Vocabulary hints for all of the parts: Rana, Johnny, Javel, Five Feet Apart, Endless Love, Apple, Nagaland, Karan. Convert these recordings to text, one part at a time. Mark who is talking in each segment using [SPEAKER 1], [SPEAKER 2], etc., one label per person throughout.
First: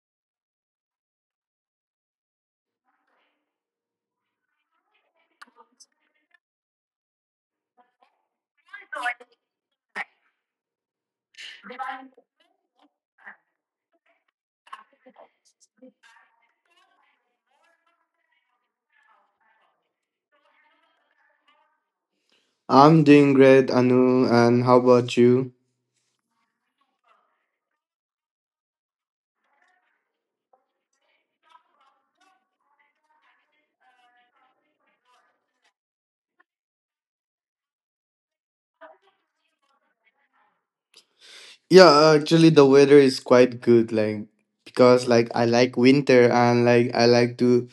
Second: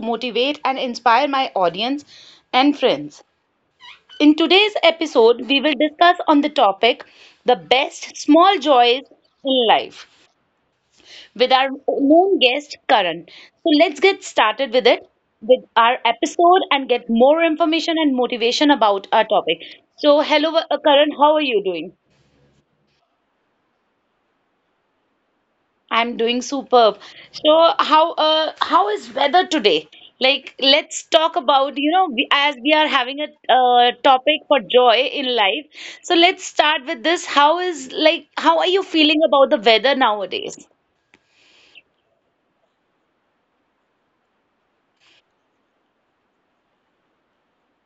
[SPEAKER 1] motivate and inspire my audience and friends. In today's episode, we will discuss on the topic the best small joys in life with our known guest, Karan. So let's get started with it, with our episode, and get more information and motivation about our topic. So, hello, Karan, how are you doing?
[SPEAKER 2] I'm doing great, Anu, and how about you?
[SPEAKER 1] I'm doing superb. So how is weather today? Like let's talk about, you know, we, as we are having a topic for joy in life. So let's start with this. How is like how are you feeling about the weather nowadays?
[SPEAKER 2] Yeah, actually the weather is quite good, like because I like winter and I like to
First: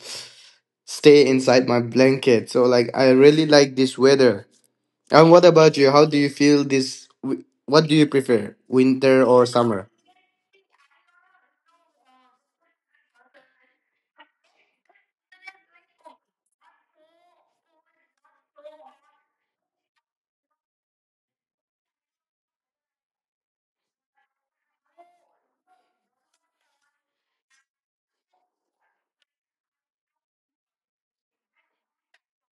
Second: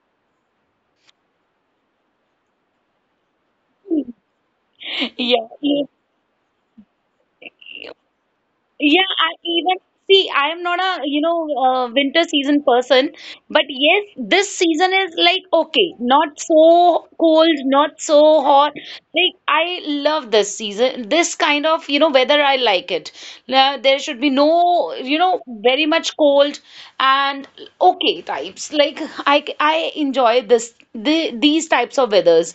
[SPEAKER 2] stay inside my blanket. So like I really like this weather. And what
[SPEAKER 1] Yeah.
[SPEAKER 2] about you? How do you feel what do you prefer?
[SPEAKER 1] Yeah,
[SPEAKER 2] Winter
[SPEAKER 1] I
[SPEAKER 2] or
[SPEAKER 1] even
[SPEAKER 2] summer?
[SPEAKER 1] see, I am not a you know winter season person, but yes, this season is like okay, not so cold, not so hot. Like I love this season, this kind of you know weather. I like it. There should be no you know very much cold and okay types. Like I enjoy this these types of weathers.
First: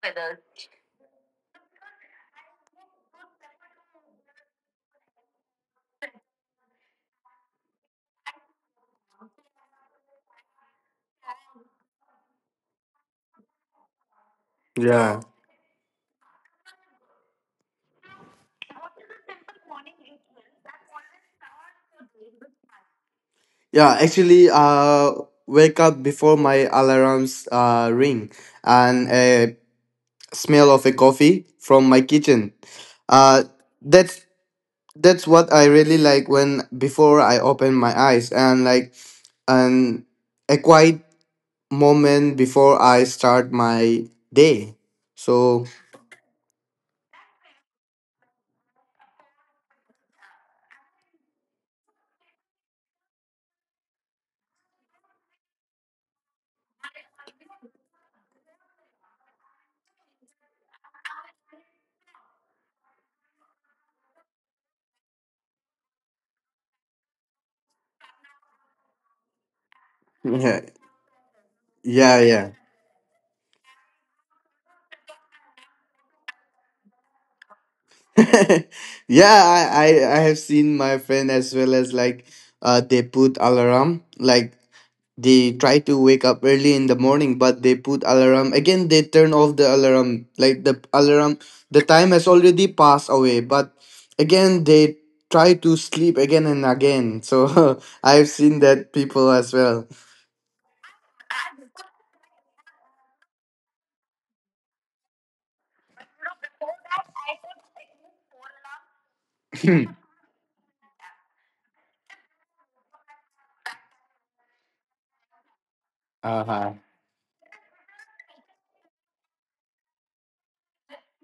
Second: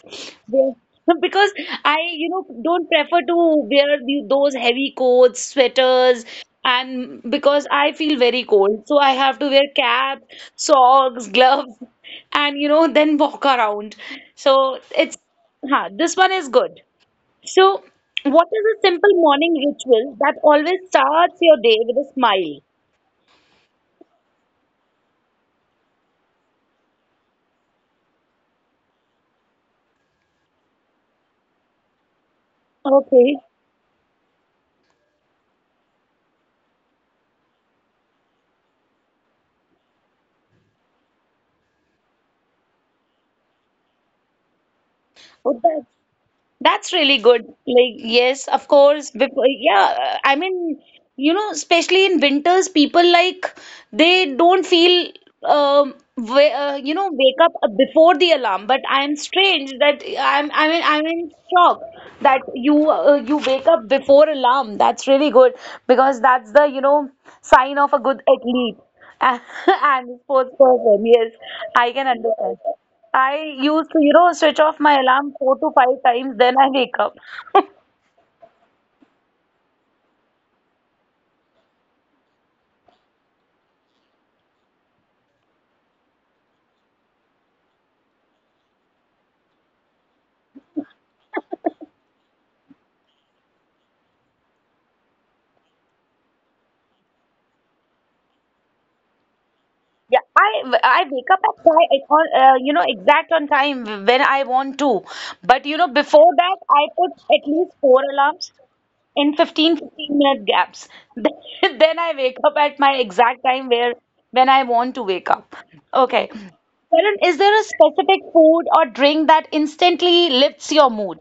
[SPEAKER 1] Yes. Because I, you know, don't prefer to wear those heavy coats, sweaters, and because I feel very cold. So I have to wear cap, socks, gloves, and, you know, then walk around. So it's,
[SPEAKER 2] Yeah.
[SPEAKER 1] huh, this one is good. So, what is a simple morning ritual that always starts your day with a smile?
[SPEAKER 2] Yeah, actually, wake up before my alarms ring and smell of a coffee from my kitchen.
[SPEAKER 1] Okay.
[SPEAKER 2] Uh, that's that's what I really like when before I open my eyes and a quiet moment before I start my day.
[SPEAKER 1] Oh,
[SPEAKER 2] So
[SPEAKER 1] that's really good. Like, yes, of course. Before, yeah, I mean, you know, especially in winters, people like they don't feel, you know, wake up before the alarm. But I'm strange that I'm, I mean, I'm in shock that you, you wake up before alarm. That's really good because that's the, you know, sign of a good athlete and sports
[SPEAKER 2] yeah,
[SPEAKER 1] person. Yes, I can
[SPEAKER 2] yeah, yeah.
[SPEAKER 1] understand. I used to, you know, switch off my alarm 4 to 5 times, then I wake up.
[SPEAKER 2] Yeah, I have seen my friend as well, as like they put alarm, like they try to wake up early in the morning, but they put alarm again, they turn off the alarm, like the alarm, the time has already passed away, but again they try to sleep again and again. So I've seen that people as well.
[SPEAKER 1] Yeah, I wake up at time, at all, you know, exact on time when I want to. But you know, before that, I put at least 4 alarms in fifteen fifteen minute gaps. Then I wake up at my exact time where when I want to wake up. Okay.
[SPEAKER 2] Uh-huh,
[SPEAKER 1] Karan, is there a specific food or drink that instantly lifts your mood?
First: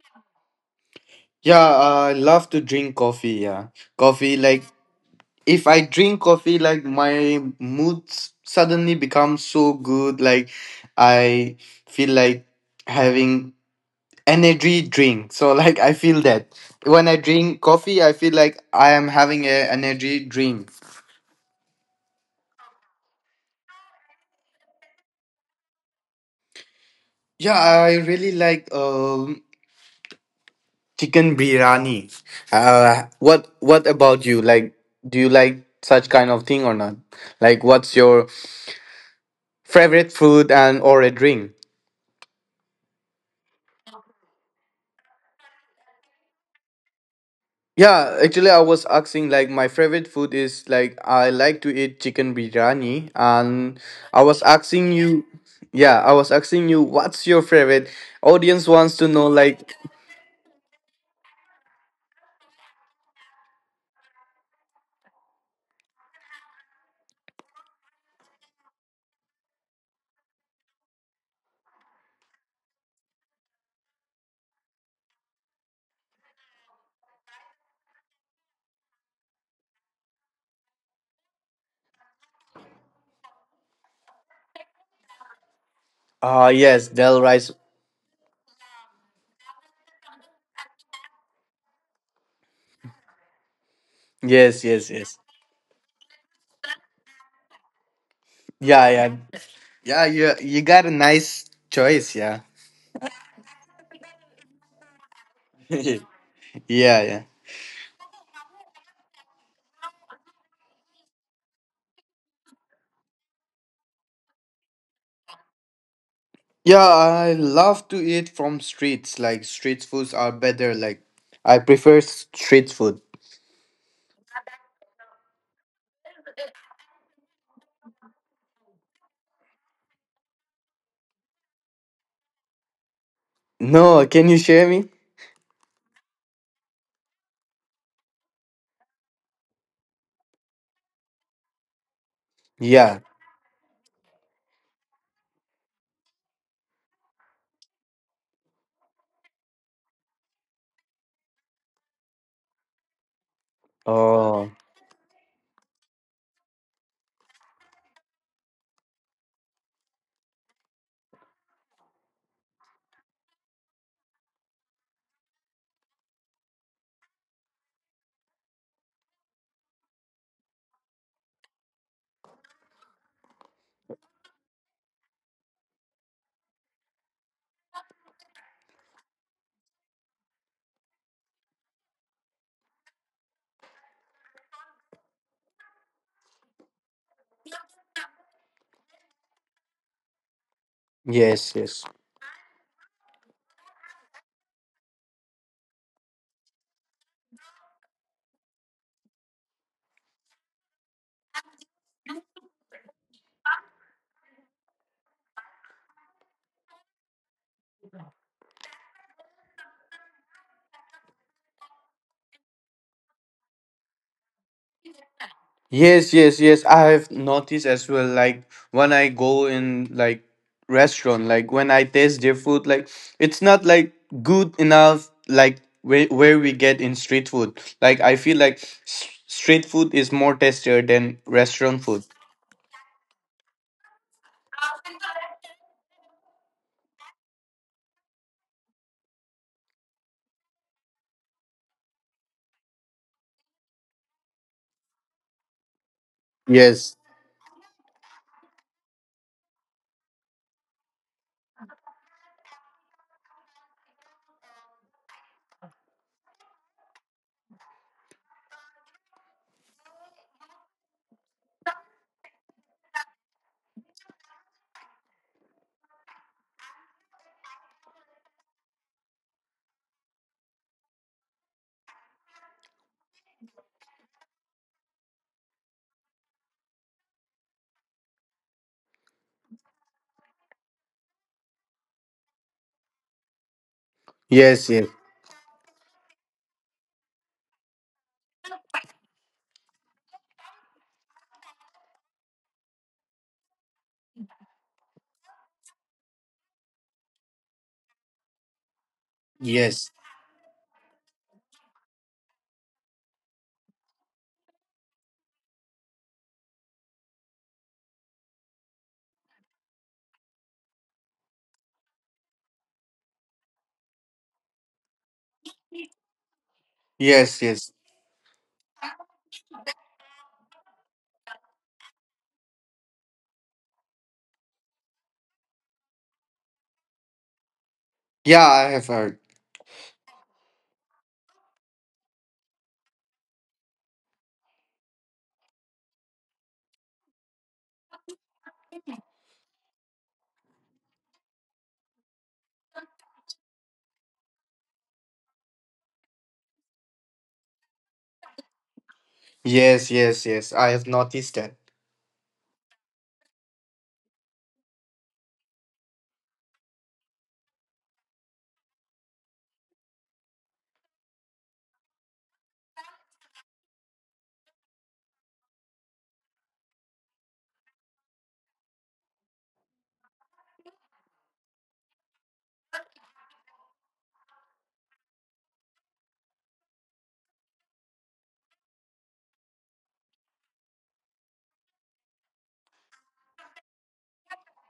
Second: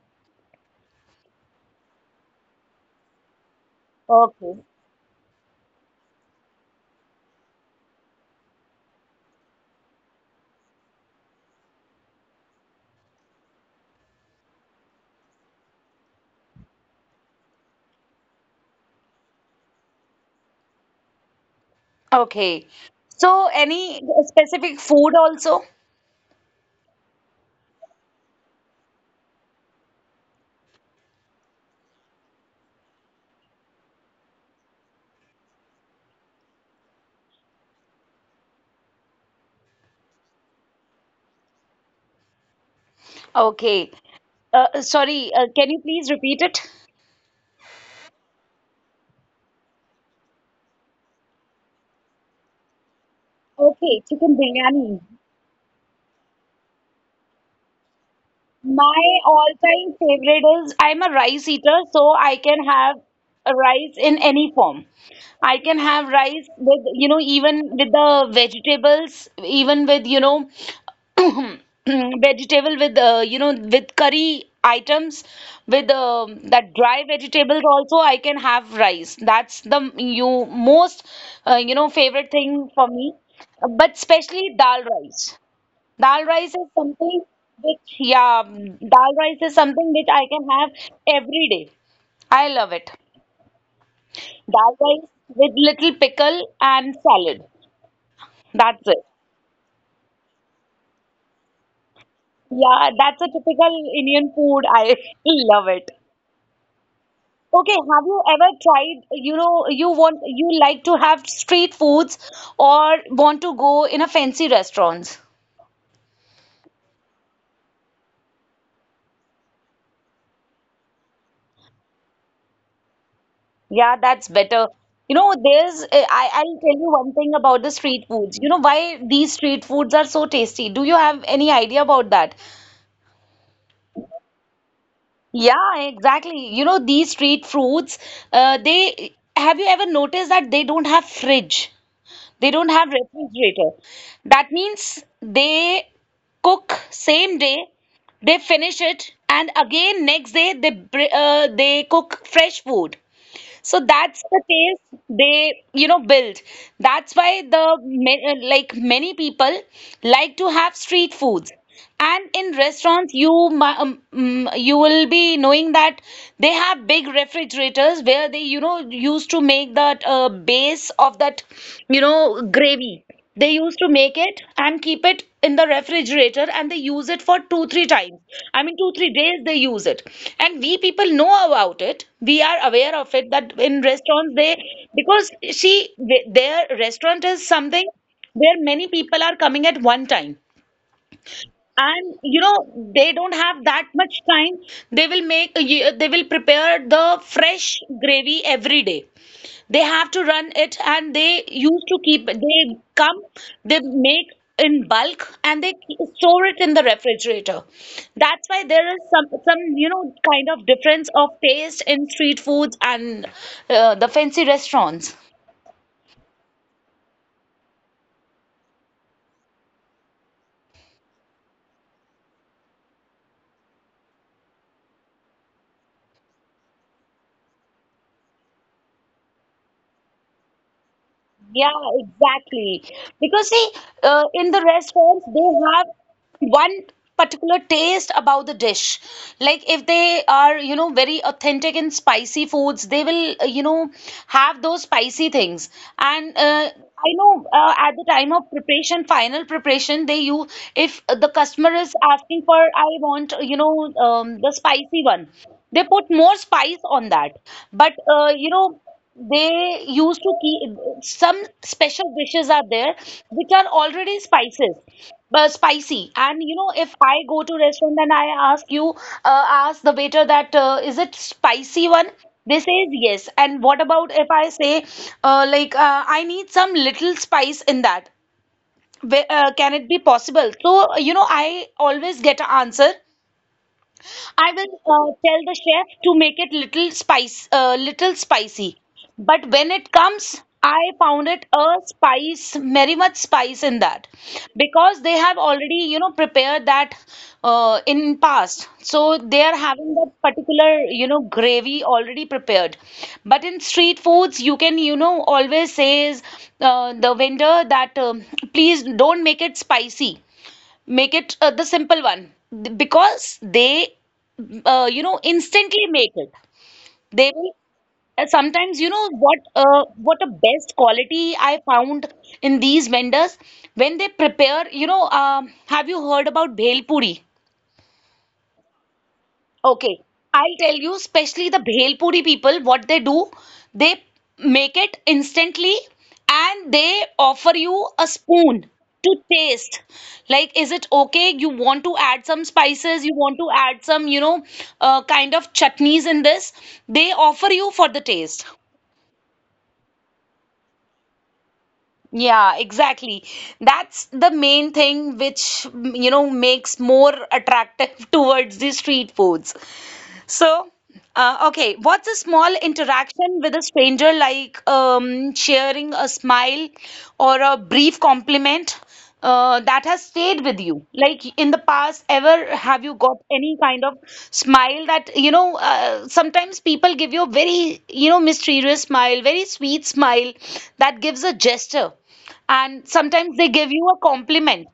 [SPEAKER 2] yeah, I love to drink coffee, yeah, coffee.
[SPEAKER 1] Okay.
[SPEAKER 2] Like if I drink coffee, like my mood suddenly becomes so good. Like I feel like having energy drink. So like I feel that when I drink coffee, I feel like I am having a energy drink.
[SPEAKER 1] Okay. So, any specific food also?
[SPEAKER 2] Yeah, I really like chicken biryani. What about you? Like, do you like such kind of thing or not? Like, what's your favorite food and or a drink?
[SPEAKER 1] Okay. Sorry, can you please repeat it?
[SPEAKER 2] Yeah, actually, I was asking, like my favorite food is like I like to eat chicken biryani, and
[SPEAKER 1] Okay,
[SPEAKER 2] I
[SPEAKER 1] chicken
[SPEAKER 2] was asking
[SPEAKER 1] biryani.
[SPEAKER 2] you, yeah, I was asking you what's your favorite. Audience wants to
[SPEAKER 1] My
[SPEAKER 2] know, like
[SPEAKER 1] all-time favorite is I'm a rice eater, so I can have a rice in any form. I can have rice with, you know, even with the vegetables, even with, you know, vegetable with, you know, with curry items, with that dry vegetables also, I can have rice. That's you most, you know, favorite thing for me, but especially dal rice. Dal
[SPEAKER 2] ah,
[SPEAKER 1] rice is
[SPEAKER 2] yes,
[SPEAKER 1] something
[SPEAKER 2] dal rice.
[SPEAKER 1] which, yeah, dal rice is something which I can have every day. I love it.
[SPEAKER 2] Yes,
[SPEAKER 1] Dal
[SPEAKER 2] yes,
[SPEAKER 1] rice
[SPEAKER 2] yes.
[SPEAKER 1] with little pickle and salad. That's
[SPEAKER 2] Yeah,
[SPEAKER 1] it.
[SPEAKER 2] yeah, yeah. You got a nice choice, yeah.
[SPEAKER 1] Yeah, that's a typical Indian food. I love it.
[SPEAKER 2] Yeah, yeah.
[SPEAKER 1] Okay, have you ever tried, you know, you want, you like to have street foods or want to go in a fancy restaurants?
[SPEAKER 2] Yeah, I love to eat from streets. Like street foods are better. Like I prefer street food.
[SPEAKER 1] Yeah, that's better. You know, there's, I'll tell you one thing about the street foods. You know why these street foods are so tasty? Do you have any idea about that?
[SPEAKER 2] No, can you share me?
[SPEAKER 1] Yeah, exactly. You know, these street foods, have you ever noticed that they don't have fridge? They don't have
[SPEAKER 2] Yeah.
[SPEAKER 1] refrigerator. That means they cook same day, they finish it, and again next day they cook fresh food. So that's the
[SPEAKER 2] Oh,
[SPEAKER 1] taste they, you know, build. That's why like many people like to have street foods. And in restaurants, you will be knowing that they have big refrigerators where they, you know, used to make that base of that, you know, gravy. They used to make it and keep it in the refrigerator and they use it for 2, 3 times. I mean, two, 3 days they use it. And we people know about it. We are aware of it that in restaurants because she, their restaurant is something where many people are coming at one time
[SPEAKER 2] yes, yes.
[SPEAKER 1] and you know they don't have that much time they will prepare the fresh gravy every day they have to run it and they used to keep they come they make in bulk and they store it in the refrigerator. That's why there is some you know kind of difference of taste in street foods and the fancy restaurants.
[SPEAKER 2] Yes, yes, yes. I have noticed as well, like when I go in like restaurant, like when I taste their food, like it's not like good enough like where we get in street food. Like I feel like street food is more tastier than
[SPEAKER 1] Yeah,
[SPEAKER 2] restaurant food.
[SPEAKER 1] exactly. Because see, in the restaurants, they have one particular taste about the dish. Like if they are, you know, very authentic in spicy foods, they will, you know, have those spicy things. And
[SPEAKER 2] Yes.
[SPEAKER 1] I know at the time of preparation, final preparation, they you if the customer is asking for, I want, you know, the spicy one, they put more spice on that. But you know, they used to keep some special dishes are there which are already spices, but spicy. And you know, if I go to restaurant and I ask you, ask the waiter that is it spicy one? They says yes. And what about if I say, I need some little spice in that? Can it be possible? So you know, I always get an answer. I will
[SPEAKER 2] Yes, yes.
[SPEAKER 1] tell the chef to make it little spicy. But when it comes, I found it a spice, very much spice in that, because they have already, you know, prepared that in past. So they are having
[SPEAKER 2] Yes.
[SPEAKER 1] that particular, you know, gravy already prepared. But in street foods, you can, you know, always says the vendor that please don't make it spicy. Make it the simple one. Because they, you know, instantly make it. They
[SPEAKER 2] Yes,
[SPEAKER 1] will
[SPEAKER 2] yes.
[SPEAKER 1] sometimes, you know, what a best quality I found in these vendors when they prepare. You know, have you heard about bhel puri?
[SPEAKER 2] Yeah, I have heard.
[SPEAKER 1] Okay, I'll tell you, especially the Bhelpuri people, what they do, they make it instantly and they offer you a spoon to taste. Like, is it okay? You want to add some spices, you want to add some, you know, kind of chutneys in this, they offer you for the taste.
[SPEAKER 2] Yes, yes, yes. I have noticed that.
[SPEAKER 1] Yeah, exactly. That's the main thing which, you know, makes more attractive towards the street foods. So, okay, what's a small interaction with a stranger like sharing a smile or a brief compliment that has stayed with you? Like in the past, ever have you got any kind of smile that, you know, sometimes people give you a very, you know, mysterious smile, very sweet smile that gives a gesture, and sometimes they give you a compliment.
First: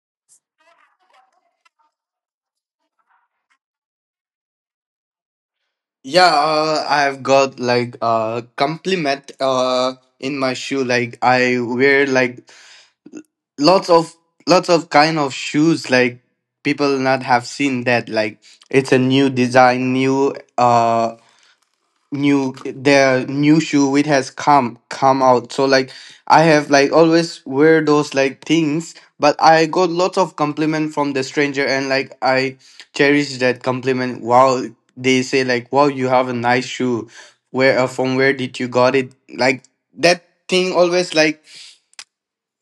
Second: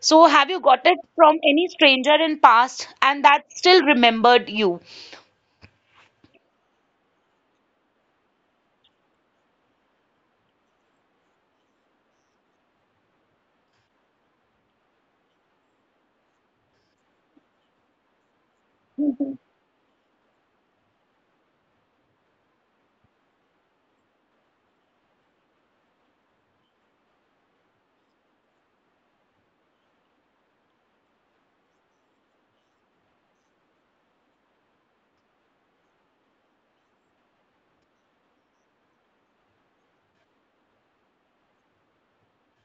[SPEAKER 1] So have you got it from any stranger in past and that still remembered you?
[SPEAKER 2] Yeah, I've got like a compliment in my shoe. Like I wear like lots of lots of kind of shoes. Like people not have seen that. Like it's a new design, new shoe which has come out. So like I have like always wear those like things, but I got lots of compliment from the stranger, and like I cherish that compliment. Wow, they say like, "Wow, you have a nice shoe. Where from where did you got it?" Like that thing always like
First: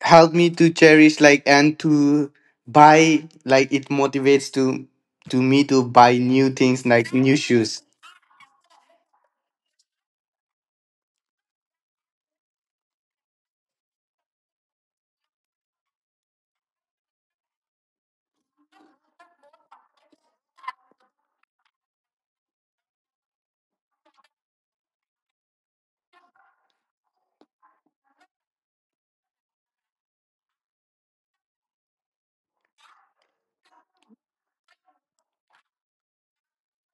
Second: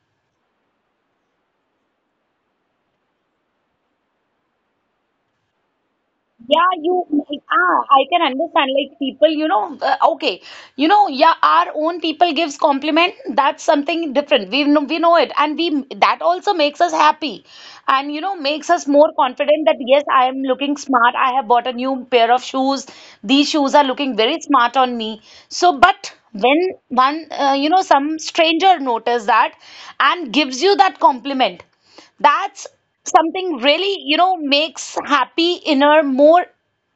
[SPEAKER 2] help me to cherish, like, and to buy, like it motivates to me to buy new
[SPEAKER 1] Yeah,
[SPEAKER 2] things,
[SPEAKER 1] you,
[SPEAKER 2] like new shoes.
[SPEAKER 1] ah, I can understand. Like people, you know, okay, you know, yeah, our own people gives compliment. That's something different. We know it, and we that also makes us happy, and you know, makes us more confident that yes, I am looking smart. I have bought a new pair of shoes. These shoes are looking very smart on me. So, but when one, you know, some stranger notice that and gives you that compliment. That's something really, you know, makes happy inner more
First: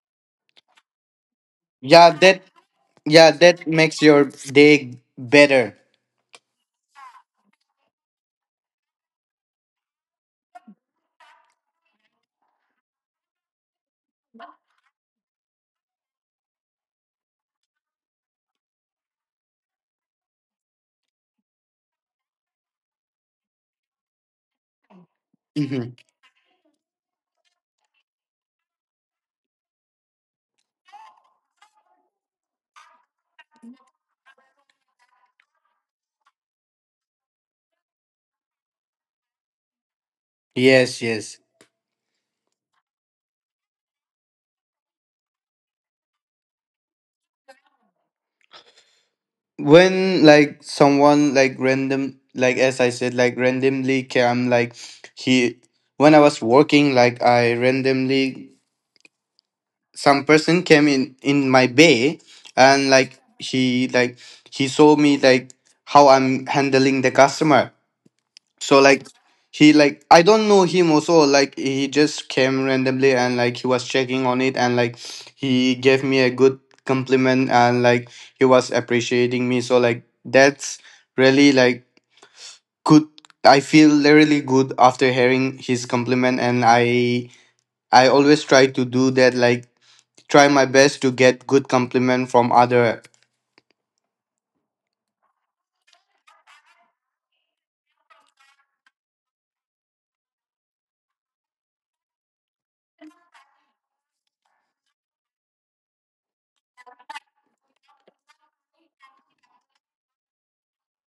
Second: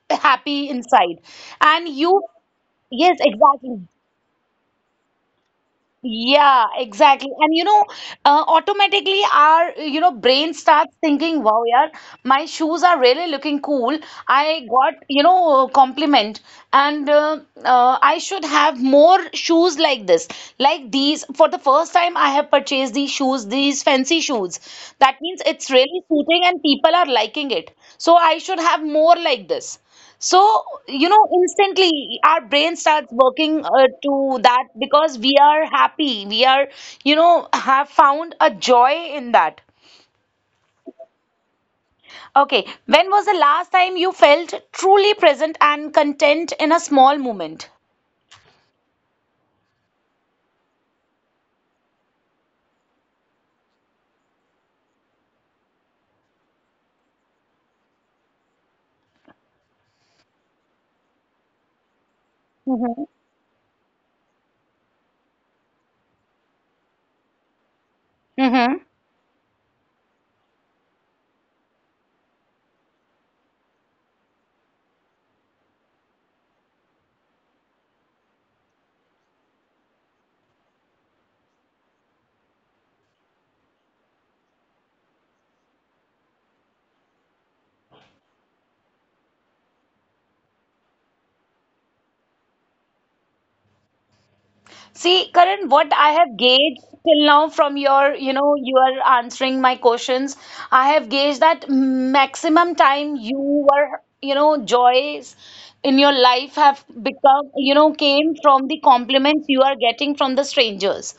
[SPEAKER 1] happy inside. And
[SPEAKER 2] Yeah,
[SPEAKER 1] you,
[SPEAKER 2] that.
[SPEAKER 1] yes,
[SPEAKER 2] Yeah, that
[SPEAKER 1] exactly.
[SPEAKER 2] makes your day better.
[SPEAKER 1] Yeah, exactly. And you know, automatically our you know brain starts thinking, "Wow, yeah, my shoes are really looking cool. I got you know compliment, and I should have more shoes like this, like these. For the first time, I have purchased these shoes, these fancy shoes. That means it's
[SPEAKER 2] Hmm.
[SPEAKER 1] really suiting, and people are liking it. So I should have more like this." So, you know, instantly our brain starts working to that because we are happy. We are, you know, have found a joy in that.
[SPEAKER 2] Yes, yes.
[SPEAKER 1] Okay, when was the last time you felt truly present and content in a small moment?
[SPEAKER 2] When like someone like random, like as I said, like randomly came, like he, when I was working, like I randomly, some person came in my bay, and
[SPEAKER 1] Mm-hmm.
[SPEAKER 2] like he saw me like how I'm handling the customer. So like he like, I don't know him also, like he just came randomly, and like he was checking on it, and like he gave me a good compliment, and like he was appreciating me. So like that's really like good. I feel really good after hearing his compliment, and I always try to do that, like try my best to get good compliment from other.
[SPEAKER 1] See, Karan, what I have gauged till now from your, you know, you are answering my questions, I have gauged that maximum time you were, you know, joys in your life have become, you know, came from the compliments you are getting from the strangers.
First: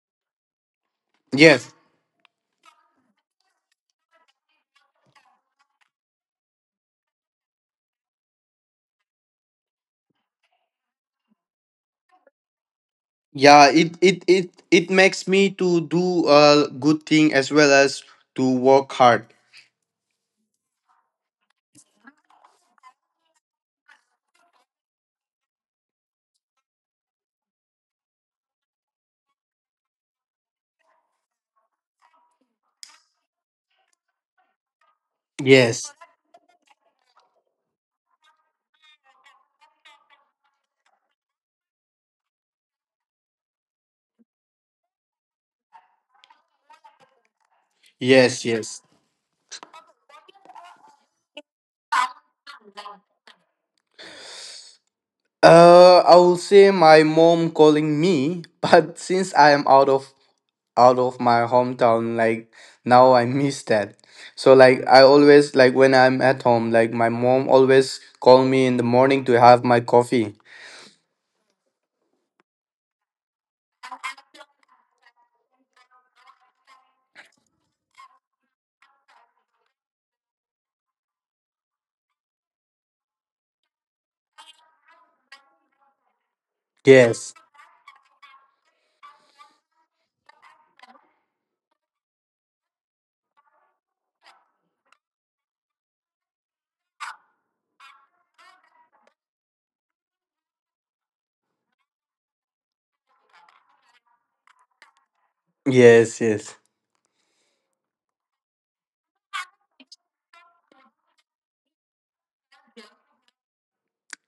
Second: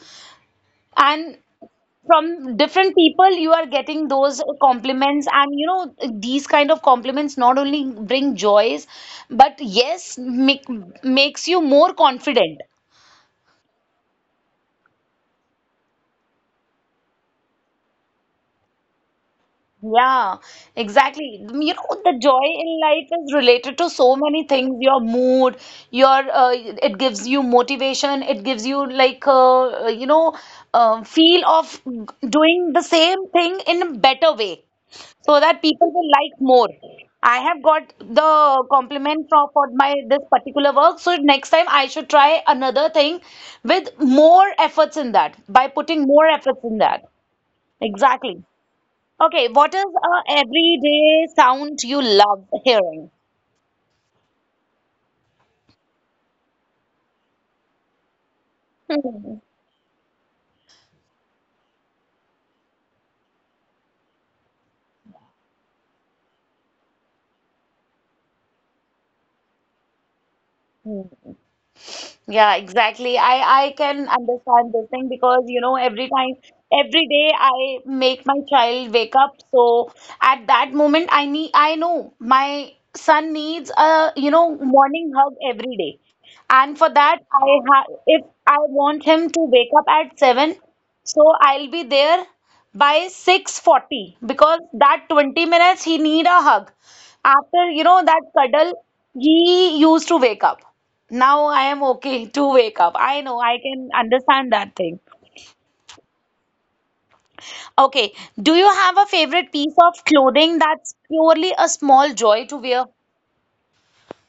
[SPEAKER 1] And
[SPEAKER 2] Yes,
[SPEAKER 1] from different people, you are getting those compliments. And, you know, these kind of compliments not only bring joys, but yes, make, makes you more confident.
[SPEAKER 2] yeah, it makes me to do a good thing as well as to work hard.
[SPEAKER 1] Yeah, exactly. You know, the joy in life is related to so many things. Your mood, your it gives you motivation. It gives you like feel of doing the same thing in a better way, so that people
[SPEAKER 2] Yes,
[SPEAKER 1] will like more. I have got the compliment from for my this particular work, so next time I should try another thing with more efforts in that by putting more efforts in that. Exactly.
[SPEAKER 2] yes, yes.
[SPEAKER 1] Okay, what is a everyday sound you love hearing?
[SPEAKER 2] I will say my mom calling me. But since I am out of my hometown, like now I miss that. So like I always like when I'm at home, like my mom always call me in the morning to have my coffee.
[SPEAKER 1] Hmm. Yeah, exactly. I can understand this thing because you know every time every day I make my child wake up. So at that moment I know my son needs a you know morning hug every day. And for that
[SPEAKER 2] Yes,
[SPEAKER 1] I ha if I want him to wake up at 7, so I'll be there by 6:40 because that 20 minutes he need a hug. After you know that cuddle he used to wake up. Now I am okay to wake up. I know, I can understand that thing.
[SPEAKER 2] yes, yes.
[SPEAKER 1] Okay, do you have a favorite piece of clothing that's purely a small joy to wear?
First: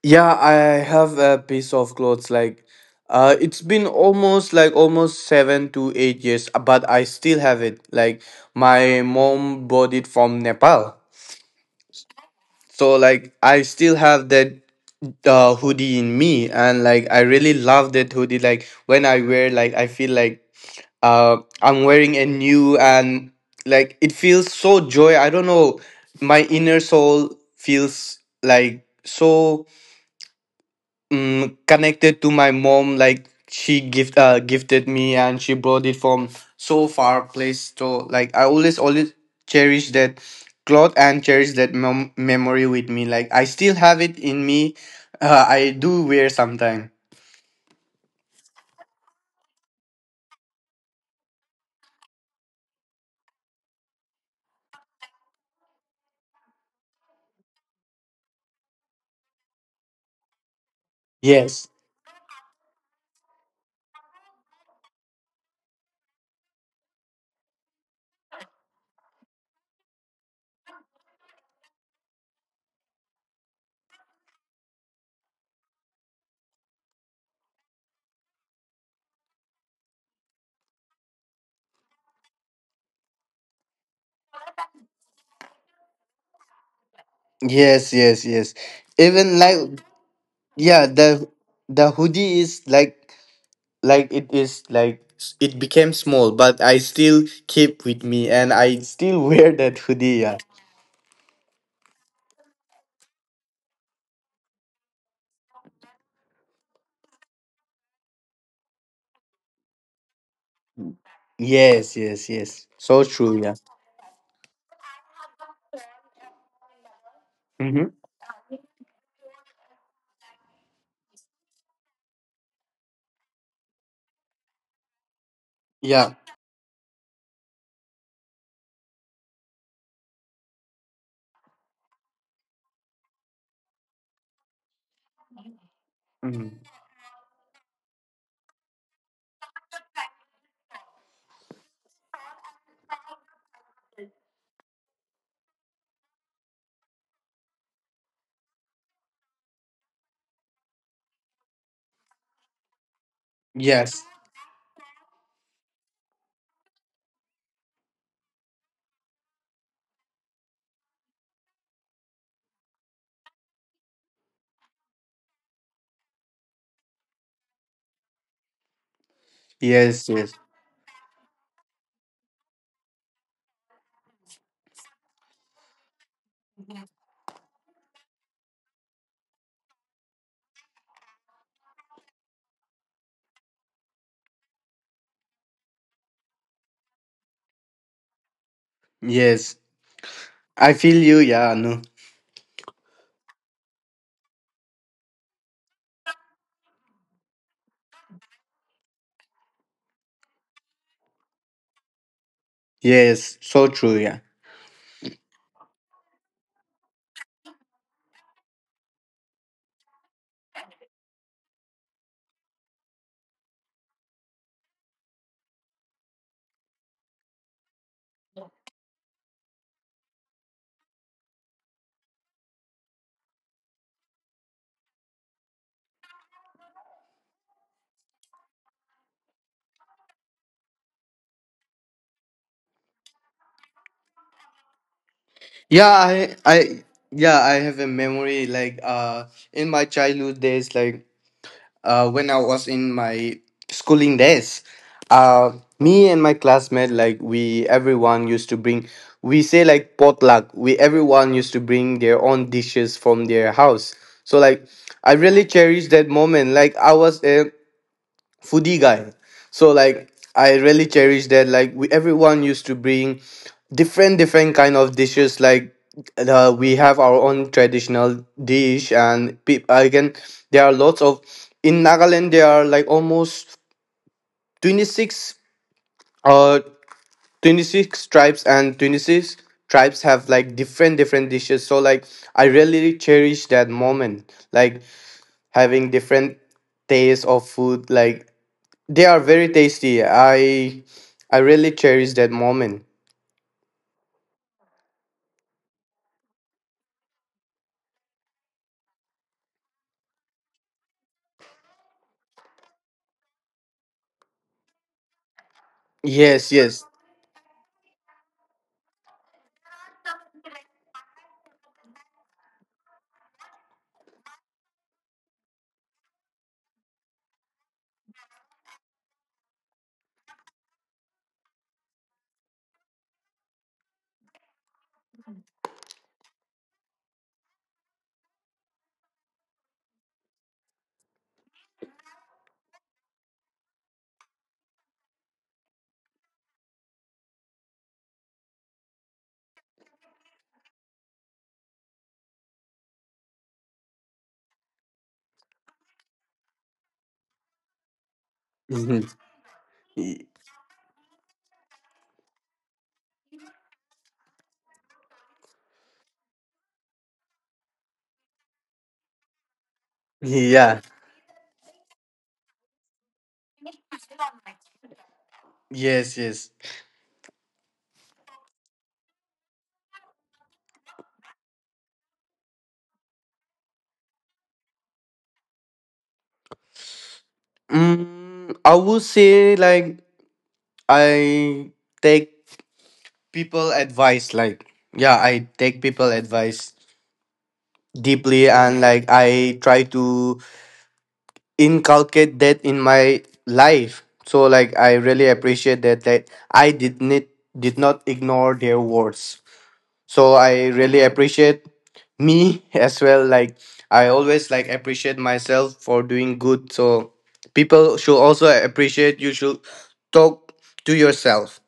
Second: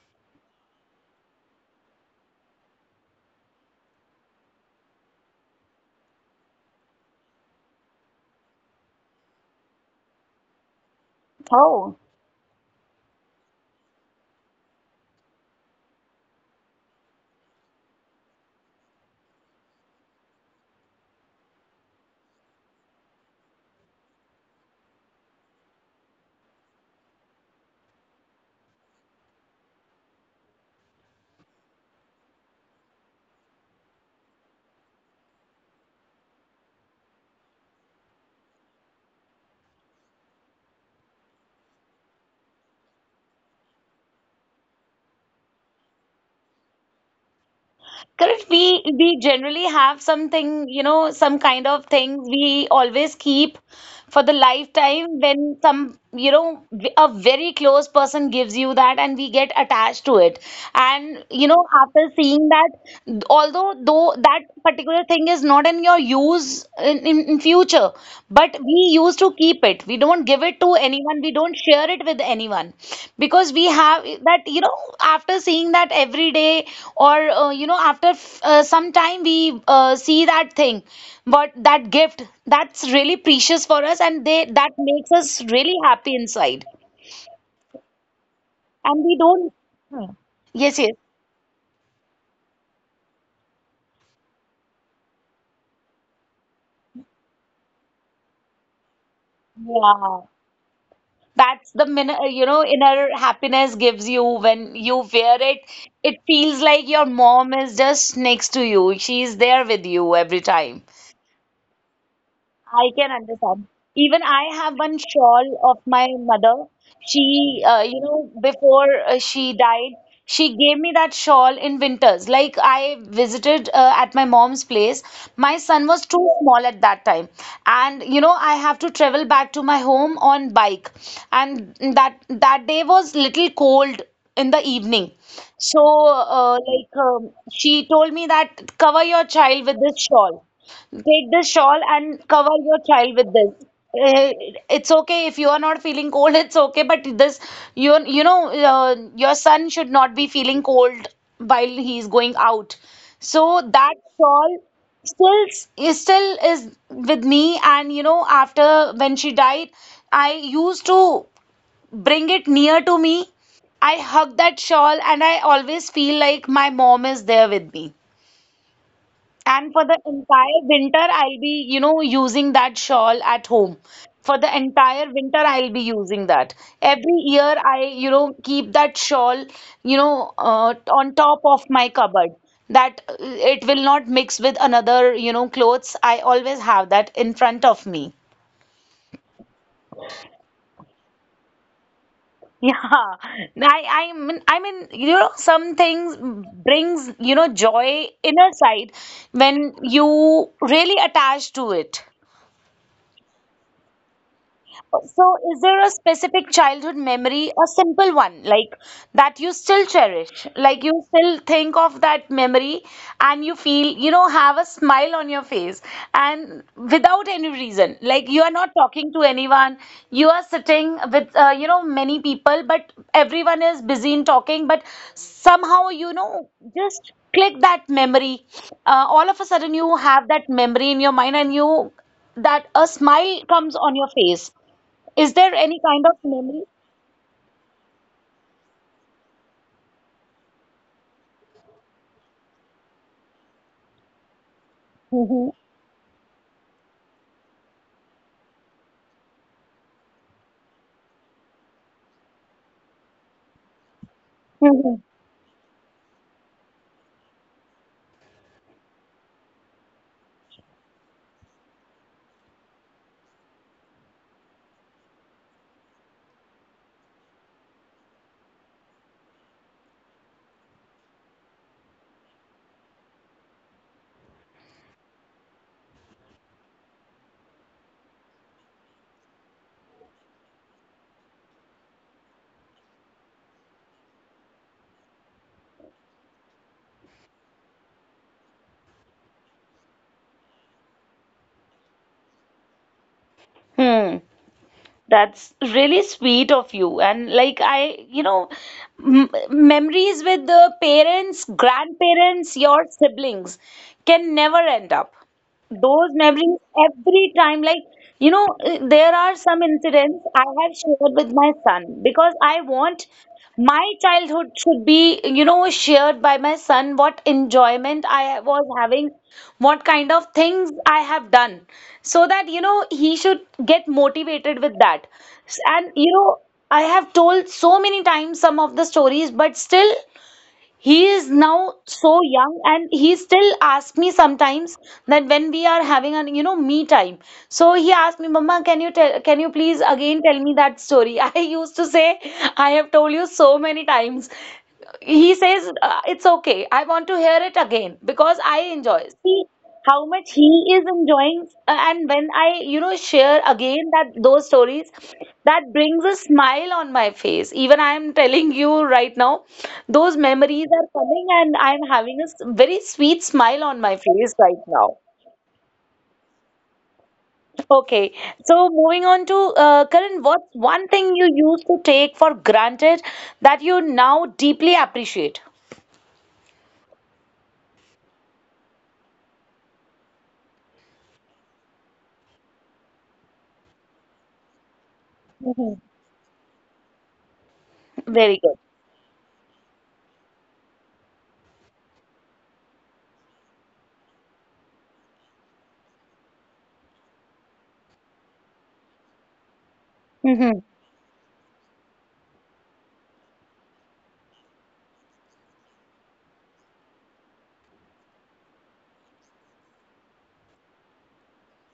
[SPEAKER 2] Yeah, I have a piece of clothes, like it's been almost almost 7 to 8 years, but I still have it. Like my mom bought it from Nepal.
[SPEAKER 1] Oh,
[SPEAKER 2] So like I still have that hoodie in me, and like I really love that hoodie. Like when I wear, like I feel like I'm wearing a new, and like it feels so joy. I don't know, my inner soul feels like so mm, connected to my mom, like she gifted me and she brought it from so far place. So like I always cherish that cloth and cherish that memory with me, like I still have it in me. I do wear sometime.
[SPEAKER 1] correct. We generally have something, you know, some kind of things we always keep for the lifetime when some, you know, a very close person gives you that and we get attached to it. And, you know,
[SPEAKER 2] Yes,
[SPEAKER 1] after seeing that, although though that particular thing is not in your use in future, but we used to keep it. We don't give it to anyone, we don't share it with anyone because we have that you know after seeing that every day or you know after some time we see that thing, but that gift, that's really precious for us, and they that makes us really happy inside,
[SPEAKER 2] yes, yes, yes,
[SPEAKER 1] and we
[SPEAKER 2] even
[SPEAKER 1] don't.
[SPEAKER 2] like,
[SPEAKER 1] Yes,
[SPEAKER 2] yeah
[SPEAKER 1] yes,
[SPEAKER 2] the hoodie is like, it is like it became small but I still keep with me, and I still wear that
[SPEAKER 1] yeah.
[SPEAKER 2] hoodie, yeah.
[SPEAKER 1] That's the min you know, inner happiness gives you when you wear it. It feels like your mom is just next to you. She's there with you every time.
[SPEAKER 2] Yes, yes, yes.
[SPEAKER 1] I
[SPEAKER 2] So
[SPEAKER 1] can
[SPEAKER 2] true. Yeah.
[SPEAKER 1] understand. Even I have one shawl of my mother. She,
[SPEAKER 2] Mm-hmm.
[SPEAKER 1] you know, before she died, she gave me that shawl in winters. Like I visited at my mom's place. My son was
[SPEAKER 2] Yeah.
[SPEAKER 1] too small at that time. And, you know, I have to travel back to my home on bike. And that day was little cold in the evening. So,
[SPEAKER 2] Mhm.
[SPEAKER 1] she told me that cover your child with this shawl. Take this shawl and cover your child with this. Eh, It's okay if you are not feeling cold, it's okay, but this, you know, your son should not be feeling cold while he is going out. So that
[SPEAKER 2] Yes.
[SPEAKER 1] shawl still still is with me, and you know, after when she died, I used to bring it near to me. I hug that shawl, and I always feel like my mom is there with me. And for the
[SPEAKER 2] Yes. Yes.
[SPEAKER 1] entire winter, I'll be, you know, using that shawl at home. For the entire winter, I'll be using that. Every year, I, you know, keep that shawl, you know, on top of my cupboard, that it will not mix with another, you know, clothes. I always have that in front of me.
[SPEAKER 2] Yes. I feel you. Yeah. No.
[SPEAKER 1] Yeah, I mean, you know, some things brings, you know, joy inner side when you really attach to it.
[SPEAKER 2] Yes. So true. Yeah.
[SPEAKER 1] So, is there a specific childhood memory, a simple one, like that you still cherish? Like you still think of that memory and you feel, you know, have a smile on your face and without any reason. Like you are not talking to anyone, you are sitting with, you know, many people, but everyone is busy in talking, but somehow, you know, just click that memory. All of a sudden, you have that memory in your mind and you, that a smile comes on your face. Is there any
[SPEAKER 2] Yeah.
[SPEAKER 1] kind of
[SPEAKER 2] I.
[SPEAKER 1] memory?
[SPEAKER 2] I. Yeah. I have a memory like in my childhood days, like when I was in my schooling days.
[SPEAKER 1] Hmm.
[SPEAKER 2] Uh, me and my classmate, like we everyone used to bring, we say like potluck. We everyone used to bring their own dishes from their house. So like
[SPEAKER 1] Hmm.
[SPEAKER 2] I really cherish that moment. Like I was foodie guy. So like I really cherish that. Like we, everyone used to bring different different kind of dishes. Like we have our own traditional dish, and again there are lots of, in Nagaland. There are like almost 26 uh 26 tribes, and 26 tribes have like different different dishes. So like I really cherish that moment, like having different taste of food. Like they are very tasty. I really cherish that moment.
[SPEAKER 1] Hmm. That's really sweet of you. And like I, you know, m memories with the parents, grandparents, your siblings can never end up. Those
[SPEAKER 2] Yes,
[SPEAKER 1] memories
[SPEAKER 2] yes.
[SPEAKER 1] every time, like you know, there are some incidents I have shared with my son, because I want my childhood should be, you know, shared by my son, what enjoyment I was having, what kind of things I have done, so that you know he should get motivated with that. And you know, I have told so many times some of the stories, but still he is now so young and he still asks me sometimes that when we are having a you know me time. So he asked me, Mama, can you please again tell me that story? I used to say, I have told you so many times. He says, It's okay. I want to hear it again because I enjoy
[SPEAKER 2] Mhm.
[SPEAKER 1] it. See how much
[SPEAKER 2] Y-
[SPEAKER 1] he is enjoying. And when I, you know, share again that those stories, that brings a smile on my face. Even I am telling you right now, those memories are
[SPEAKER 2] Yeah.
[SPEAKER 1] coming and I'm having a very sweet smile on my face right now.
[SPEAKER 2] Yes, yes.
[SPEAKER 1] Okay, so moving on to Karan, what's one thing you used to take for granted that you now deeply appreciate?
[SPEAKER 2] Mm, I would say like I take people advice, like yeah, I
[SPEAKER 1] Mhm.
[SPEAKER 2] take people advice
[SPEAKER 1] Very
[SPEAKER 2] deeply,
[SPEAKER 1] good.
[SPEAKER 2] and like I try to inculcate that in my life. So like I really appreciate that that I did not ignore their words. So
[SPEAKER 1] Mm-hmm.
[SPEAKER 2] I really appreciate me as well. Like I always like appreciate myself for doing good. So people should also appreciate. You should talk to yourself.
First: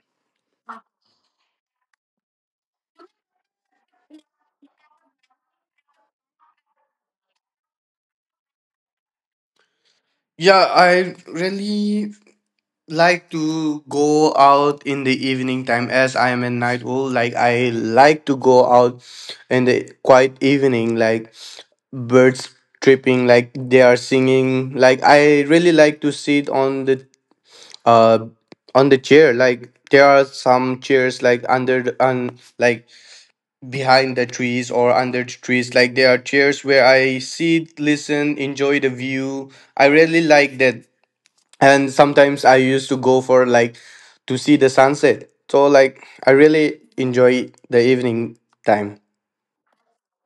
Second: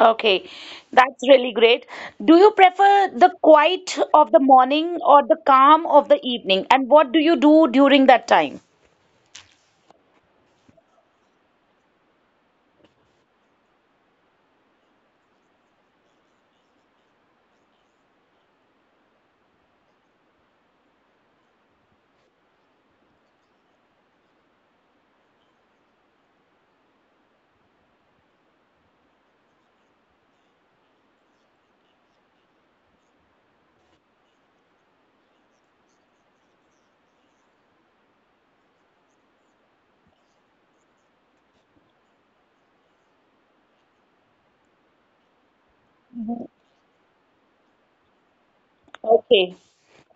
[SPEAKER 1] Okay, that's really great. Do you prefer the quiet of the morning or the calm of the evening? And what do you do during that time?
[SPEAKER 2] Yeah, I really like to go out in the evening time, as I am a night owl. Like I like to go out in the quiet evening, like birds tripping, like they are singing. Like I really like to sit uh on the chair. Like there are some chairs like under the, on like behind the trees or under the trees, like there are chairs where I sit, listen, enjoy the view. I really like that. And sometimes I used to go for like to see the sunset. So like I
[SPEAKER 1] Mhm.
[SPEAKER 2] really enjoy the evening time.
[SPEAKER 1] Okay,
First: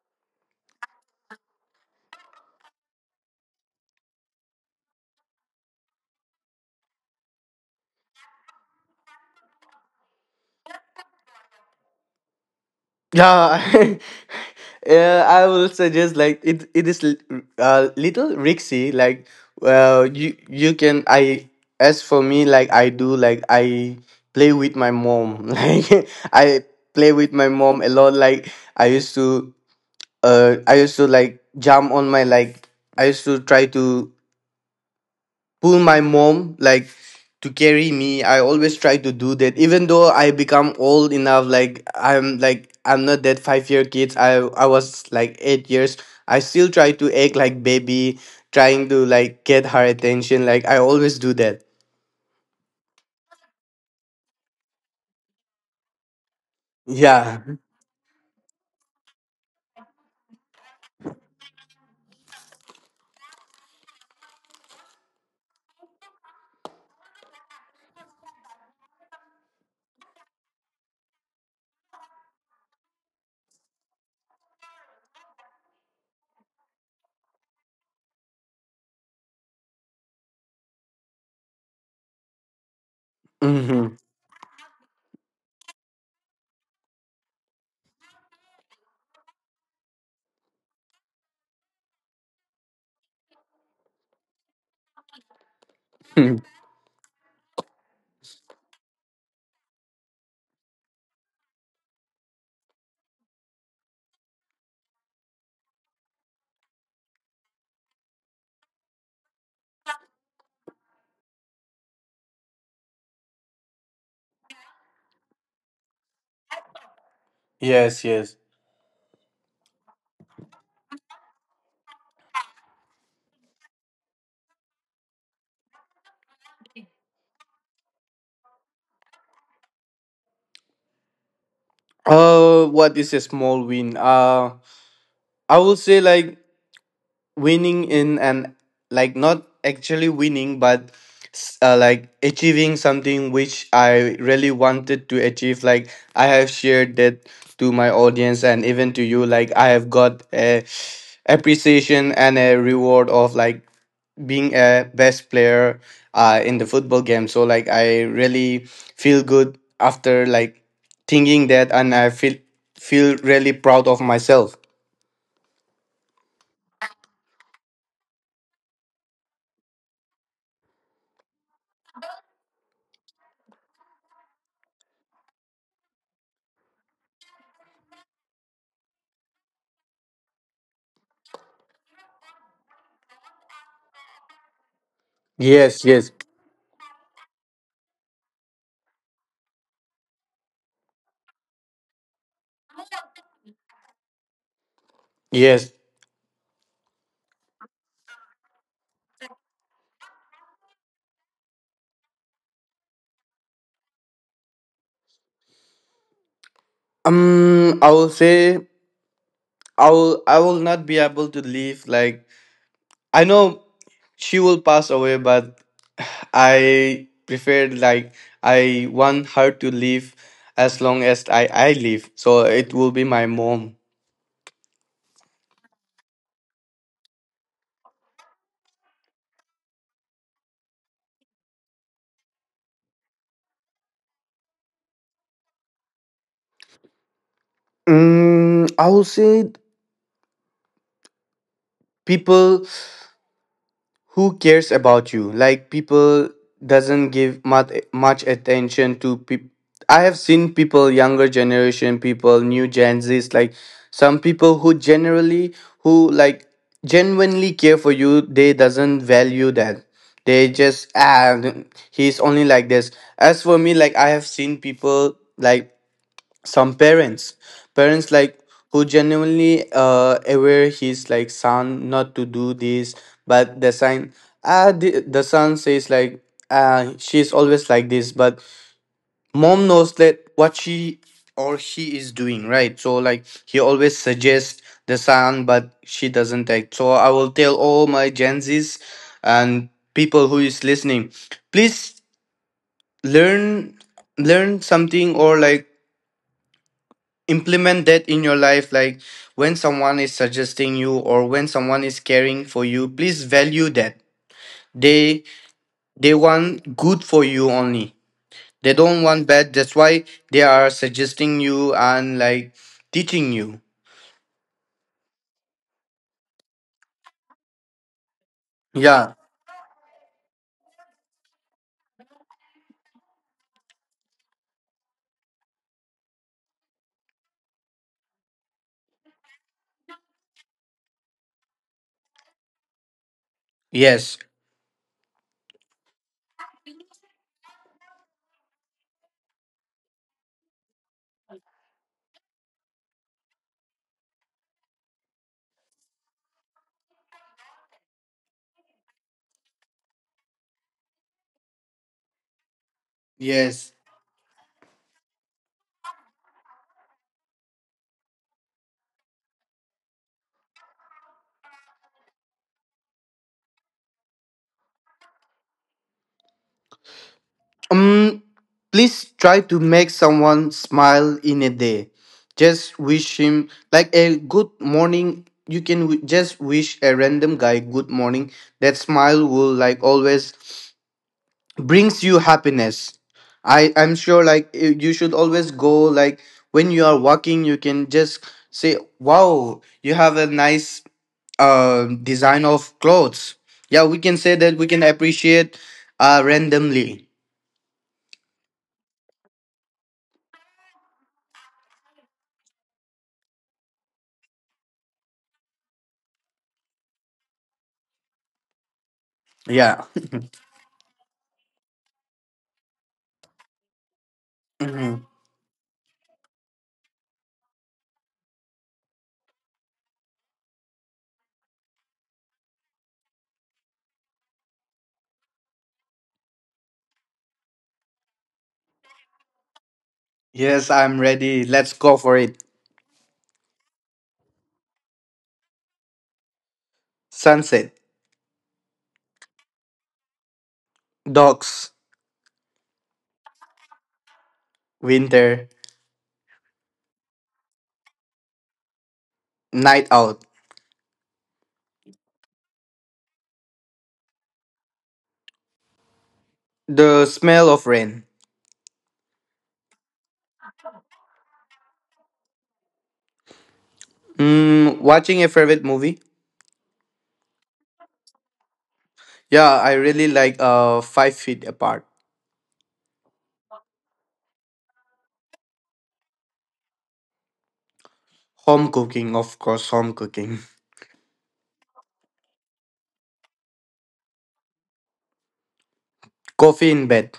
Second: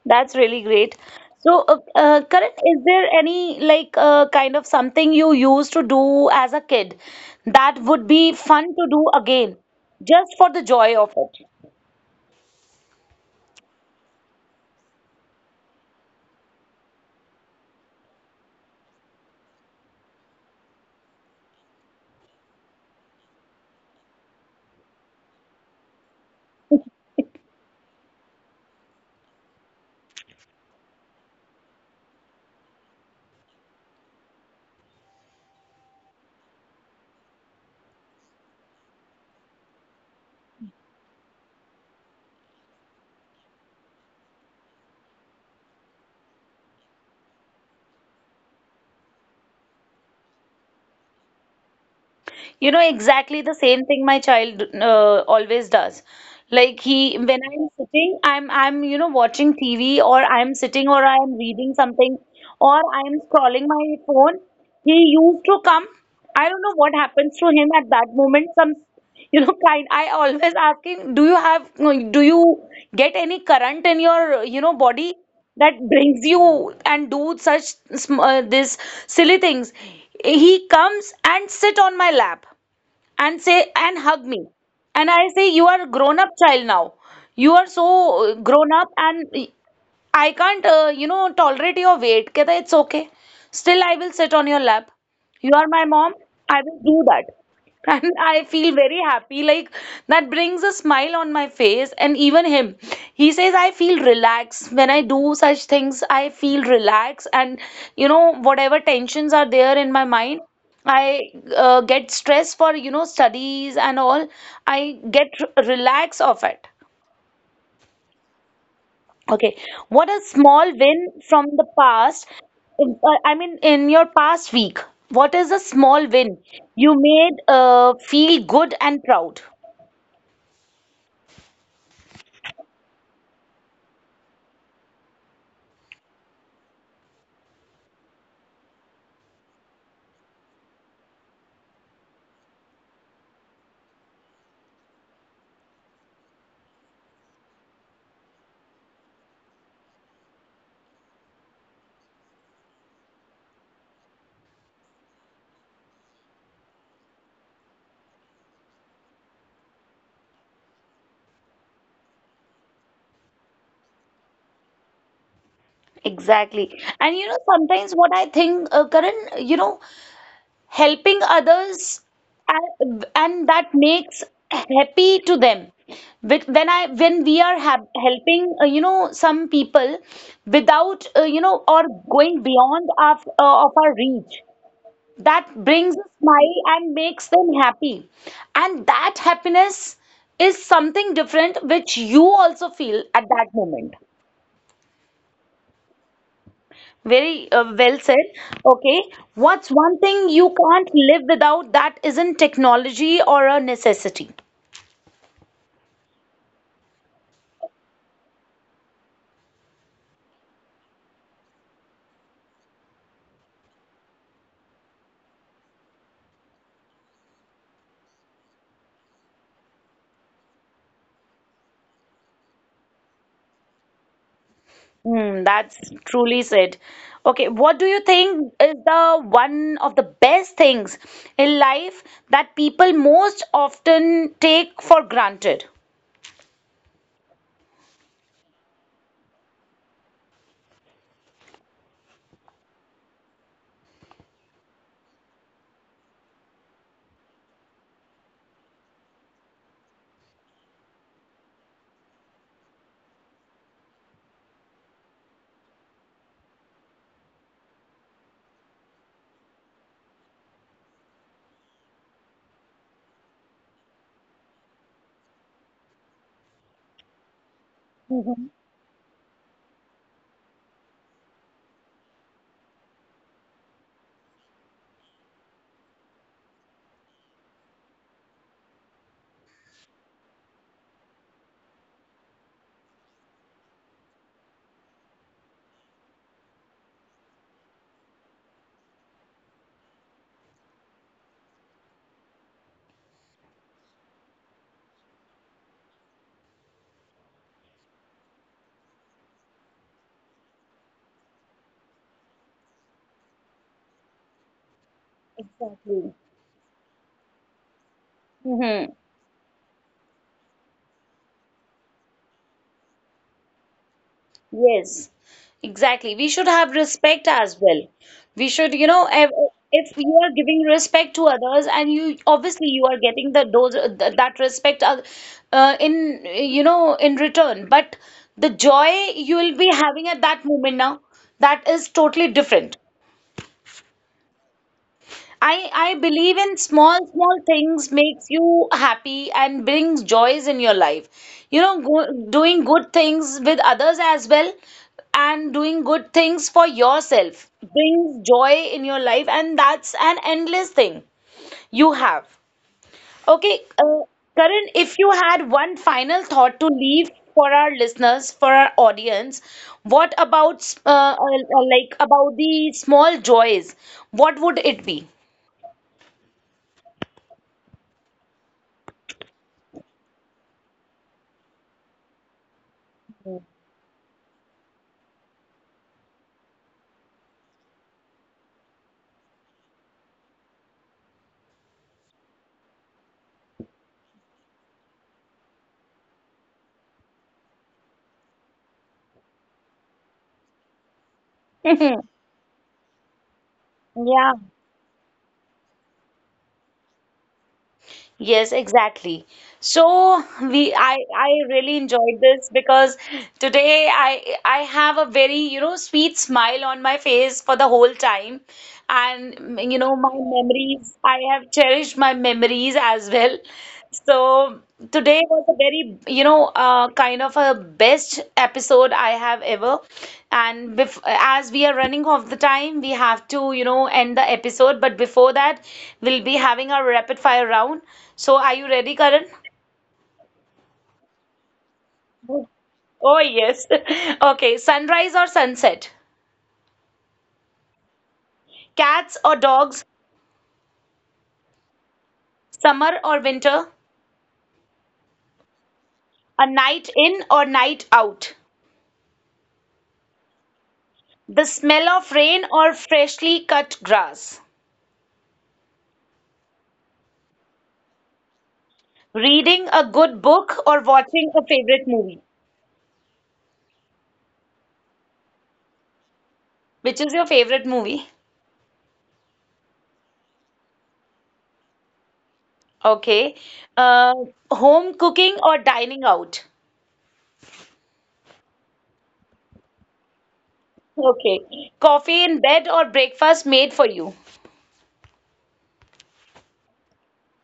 [SPEAKER 1] that's really great. So, Karan, is there any like kind of something you used to do as a kid that would be fun to do again, just for the joy of it?
[SPEAKER 2] Yeah, yeah, I will suggest like it. It is little risky. Like, well, you can I as for me, like I do, like I play with my mom. Like I play with my mom a lot. Like I used to I used to like jump on my like, I used to try to pull my mom like to carry me. I always try to do that, even though I become old enough, like I'm not that 5 year kids. I was like 8 years. I still try to act like baby, trying to like get her attention, like I always do that.
[SPEAKER 1] You know, exactly the same thing my child always does. Like he, when
[SPEAKER 2] Yeah.
[SPEAKER 1] I'm sitting, I'm you know watching TV, or I'm sitting, or I'm reading something, or I'm scrolling my phone. He used to come. I don't know what happens to him at that moment. Some you know, kind, I always ask him, do you have, no, do you get any current in your, you know, body that brings you and do such this silly things? He comes and sit on my lap and say and
[SPEAKER 2] Hmm.
[SPEAKER 1] hug me, and I say, you are a grown up child now. You are so grown up, and I can't, you know, tolerate your weight. Kehta, it's okay. Still, I will sit on your lap. You are my mom. I will do that. And I feel very happy. Like, that brings a smile on my face. And even him, he says, I feel relaxed. When I do such things, I feel relaxed. And, you know, whatever tensions are there in my mind, I get stressed for, you know, studies and all. I get relaxed of it.
[SPEAKER 2] Yes, yes.
[SPEAKER 1] Okay, what a small win from the past. I mean, in your past week, what is a small win you made feel good and proud?
[SPEAKER 2] What is a small win I will say like winning in an, like not actually winning but like achieving something which I really wanted to achieve. Like I have shared that to my audience and even to you, like I have got a appreciation and a reward of like being a best player, in the football game. So like I really feel good after like thinking that, and I feel feel really proud of myself.
[SPEAKER 1] Exactly. And you know, sometimes what I think, Karan, you know, helping others, and that makes happy to them. When I when we are helping, you know, some people without, you know, or going beyond our, of our reach, that brings
[SPEAKER 2] Yes,
[SPEAKER 1] a
[SPEAKER 2] yes,
[SPEAKER 1] smile and makes them happy. And that happiness is something different which you also feel at that moment.
[SPEAKER 2] yes.
[SPEAKER 1] Very well said. Okay, what's one thing you can't live without that isn't technology or a necessity?
[SPEAKER 2] I will say I will not be able to leave. Like I know she will pass away, but I prefer like I want her to live as long as I live. So it will be my mom.
[SPEAKER 1] Hmm, that's truly said. Okay, what do you think is the one of the best things in life that people most often take for granted?
[SPEAKER 2] Mm, I will say people who cares about you. Like people doesn't give much attention to people. I have seen people, younger generation people, new gen Z's. Like some people who generally, who like genuinely care for you, they doesn't value that. They just ah, he's only like this. As for me, like I have seen people like some parents,
[SPEAKER 1] Mm-hmm.
[SPEAKER 2] like who genuinely aware his like son not to do this. But the son, the son says like she's always like this. But mom knows that what she or he is doing right. So like he always suggests the son, but she doesn't act. So I will tell all my gen Z's and people who is listening, please learn learn something, or like implement that in your life. Like when someone is suggesting you, or when someone is caring for you, please value that. they
[SPEAKER 1] Exactly.
[SPEAKER 2] they want good for you only. They
[SPEAKER 1] Mm-hmm.
[SPEAKER 2] don't want bad. That's why they are suggesting you and like teaching you.
[SPEAKER 1] Yes, exactly. We should have respect as well. We should, you know,
[SPEAKER 2] Yeah,
[SPEAKER 1] if you are giving respect to others and you obviously you are getting the that respect in you know in return, but the joy you will be having at that moment now, that is totally different.
[SPEAKER 2] yes,
[SPEAKER 1] I believe in small small things makes you happy and brings joys in your life. You know, doing good things with others as well and doing good things for yourself brings joy in your life, and that's an endless thing you have. Okay,
[SPEAKER 2] yes.
[SPEAKER 1] Karan, if you had one final thought to leave for our listeners, for our audience, what about like about the small joys? What would it be?
[SPEAKER 2] Um, please try to make someone smile in a day. Just wish him like a good morning. You can just wish a random guy good morning. That smile will like always brings you happiness. I'm sure, like you should always go like when you are walking, you can just say, "Wow, you have a nice design of clothes." Yeah, we
[SPEAKER 1] Yeah.
[SPEAKER 2] can say that, we can appreciate randomly.
[SPEAKER 1] Yes, exactly. So we I really enjoyed this, because today I have a very, you know, sweet smile on my face for the whole time. And you know,
[SPEAKER 2] Yeah.
[SPEAKER 1] my memories, I have cherished my memories as well. So today
[SPEAKER 2] Mhm.
[SPEAKER 1] was a very, you know, kind of a best episode I have ever. And bef as we are running off the time, we have to, you know, end the episode. But before that, we'll be having our rapid fire round. So are you ready, Karan?
[SPEAKER 2] Yes, I'm ready. Let's go for it.
[SPEAKER 1] Oh, yes. Okay, sunrise or sunset?
[SPEAKER 2] Sunset.
[SPEAKER 1] Cats or dogs?
[SPEAKER 2] Dogs.
[SPEAKER 1] Summer or winter?
[SPEAKER 2] Winter.
[SPEAKER 1] A night in or night out?
[SPEAKER 2] Night out.
[SPEAKER 1] The smell of rain or freshly cut grass?
[SPEAKER 2] The smell of rain.
[SPEAKER 1] Reading a good book or watching a favorite movie?
[SPEAKER 2] Mm, watching a favorite movie?
[SPEAKER 1] Which is your favorite movie?
[SPEAKER 2] Yeah, I really like Five Feet Apart.
[SPEAKER 1] Okay. Uh, Home cooking or dining out?
[SPEAKER 2] Home cooking, of course, home cooking.
[SPEAKER 1] Okay. Coffee in bed or breakfast made for you?
[SPEAKER 2] Coffee in bed.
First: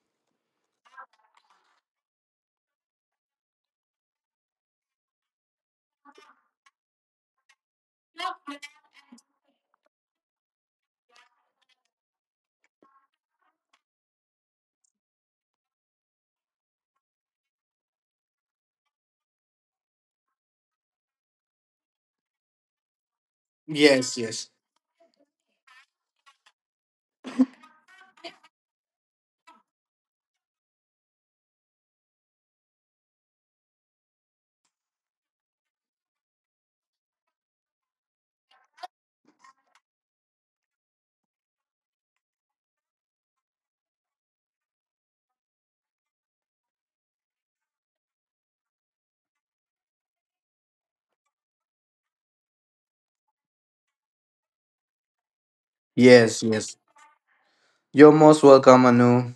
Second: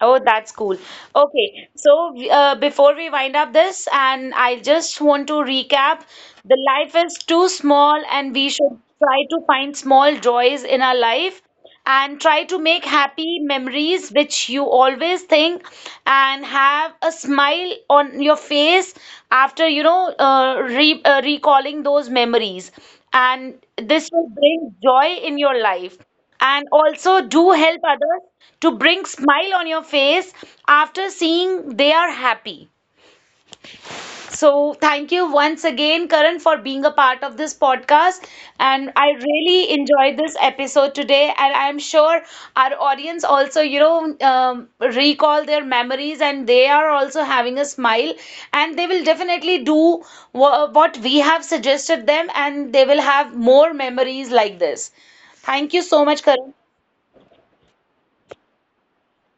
[SPEAKER 1] Oh, that's cool. Okay, so before we wind up this, and I just want to recap, the life is too small, and we should try to find small joys in our life and try to make happy memories which you always think and have a smile on your face after you know re recalling those memories, and this
[SPEAKER 2] Yes,
[SPEAKER 1] will
[SPEAKER 2] yes.
[SPEAKER 1] bring joy in your life, and also do help others to bring smile on your face after seeing they are happy. So thank you once again, Karan, for being a part of this podcast, and I really enjoyed this episode today, and I'm sure our audience also you know recall their memories and they are also having a smile, and they will definitely do what we have suggested them, and they will have more memories like this. Thank you so much,
[SPEAKER 2] Yes,
[SPEAKER 1] Karan.
[SPEAKER 2] yes. You're most welcome, Anu.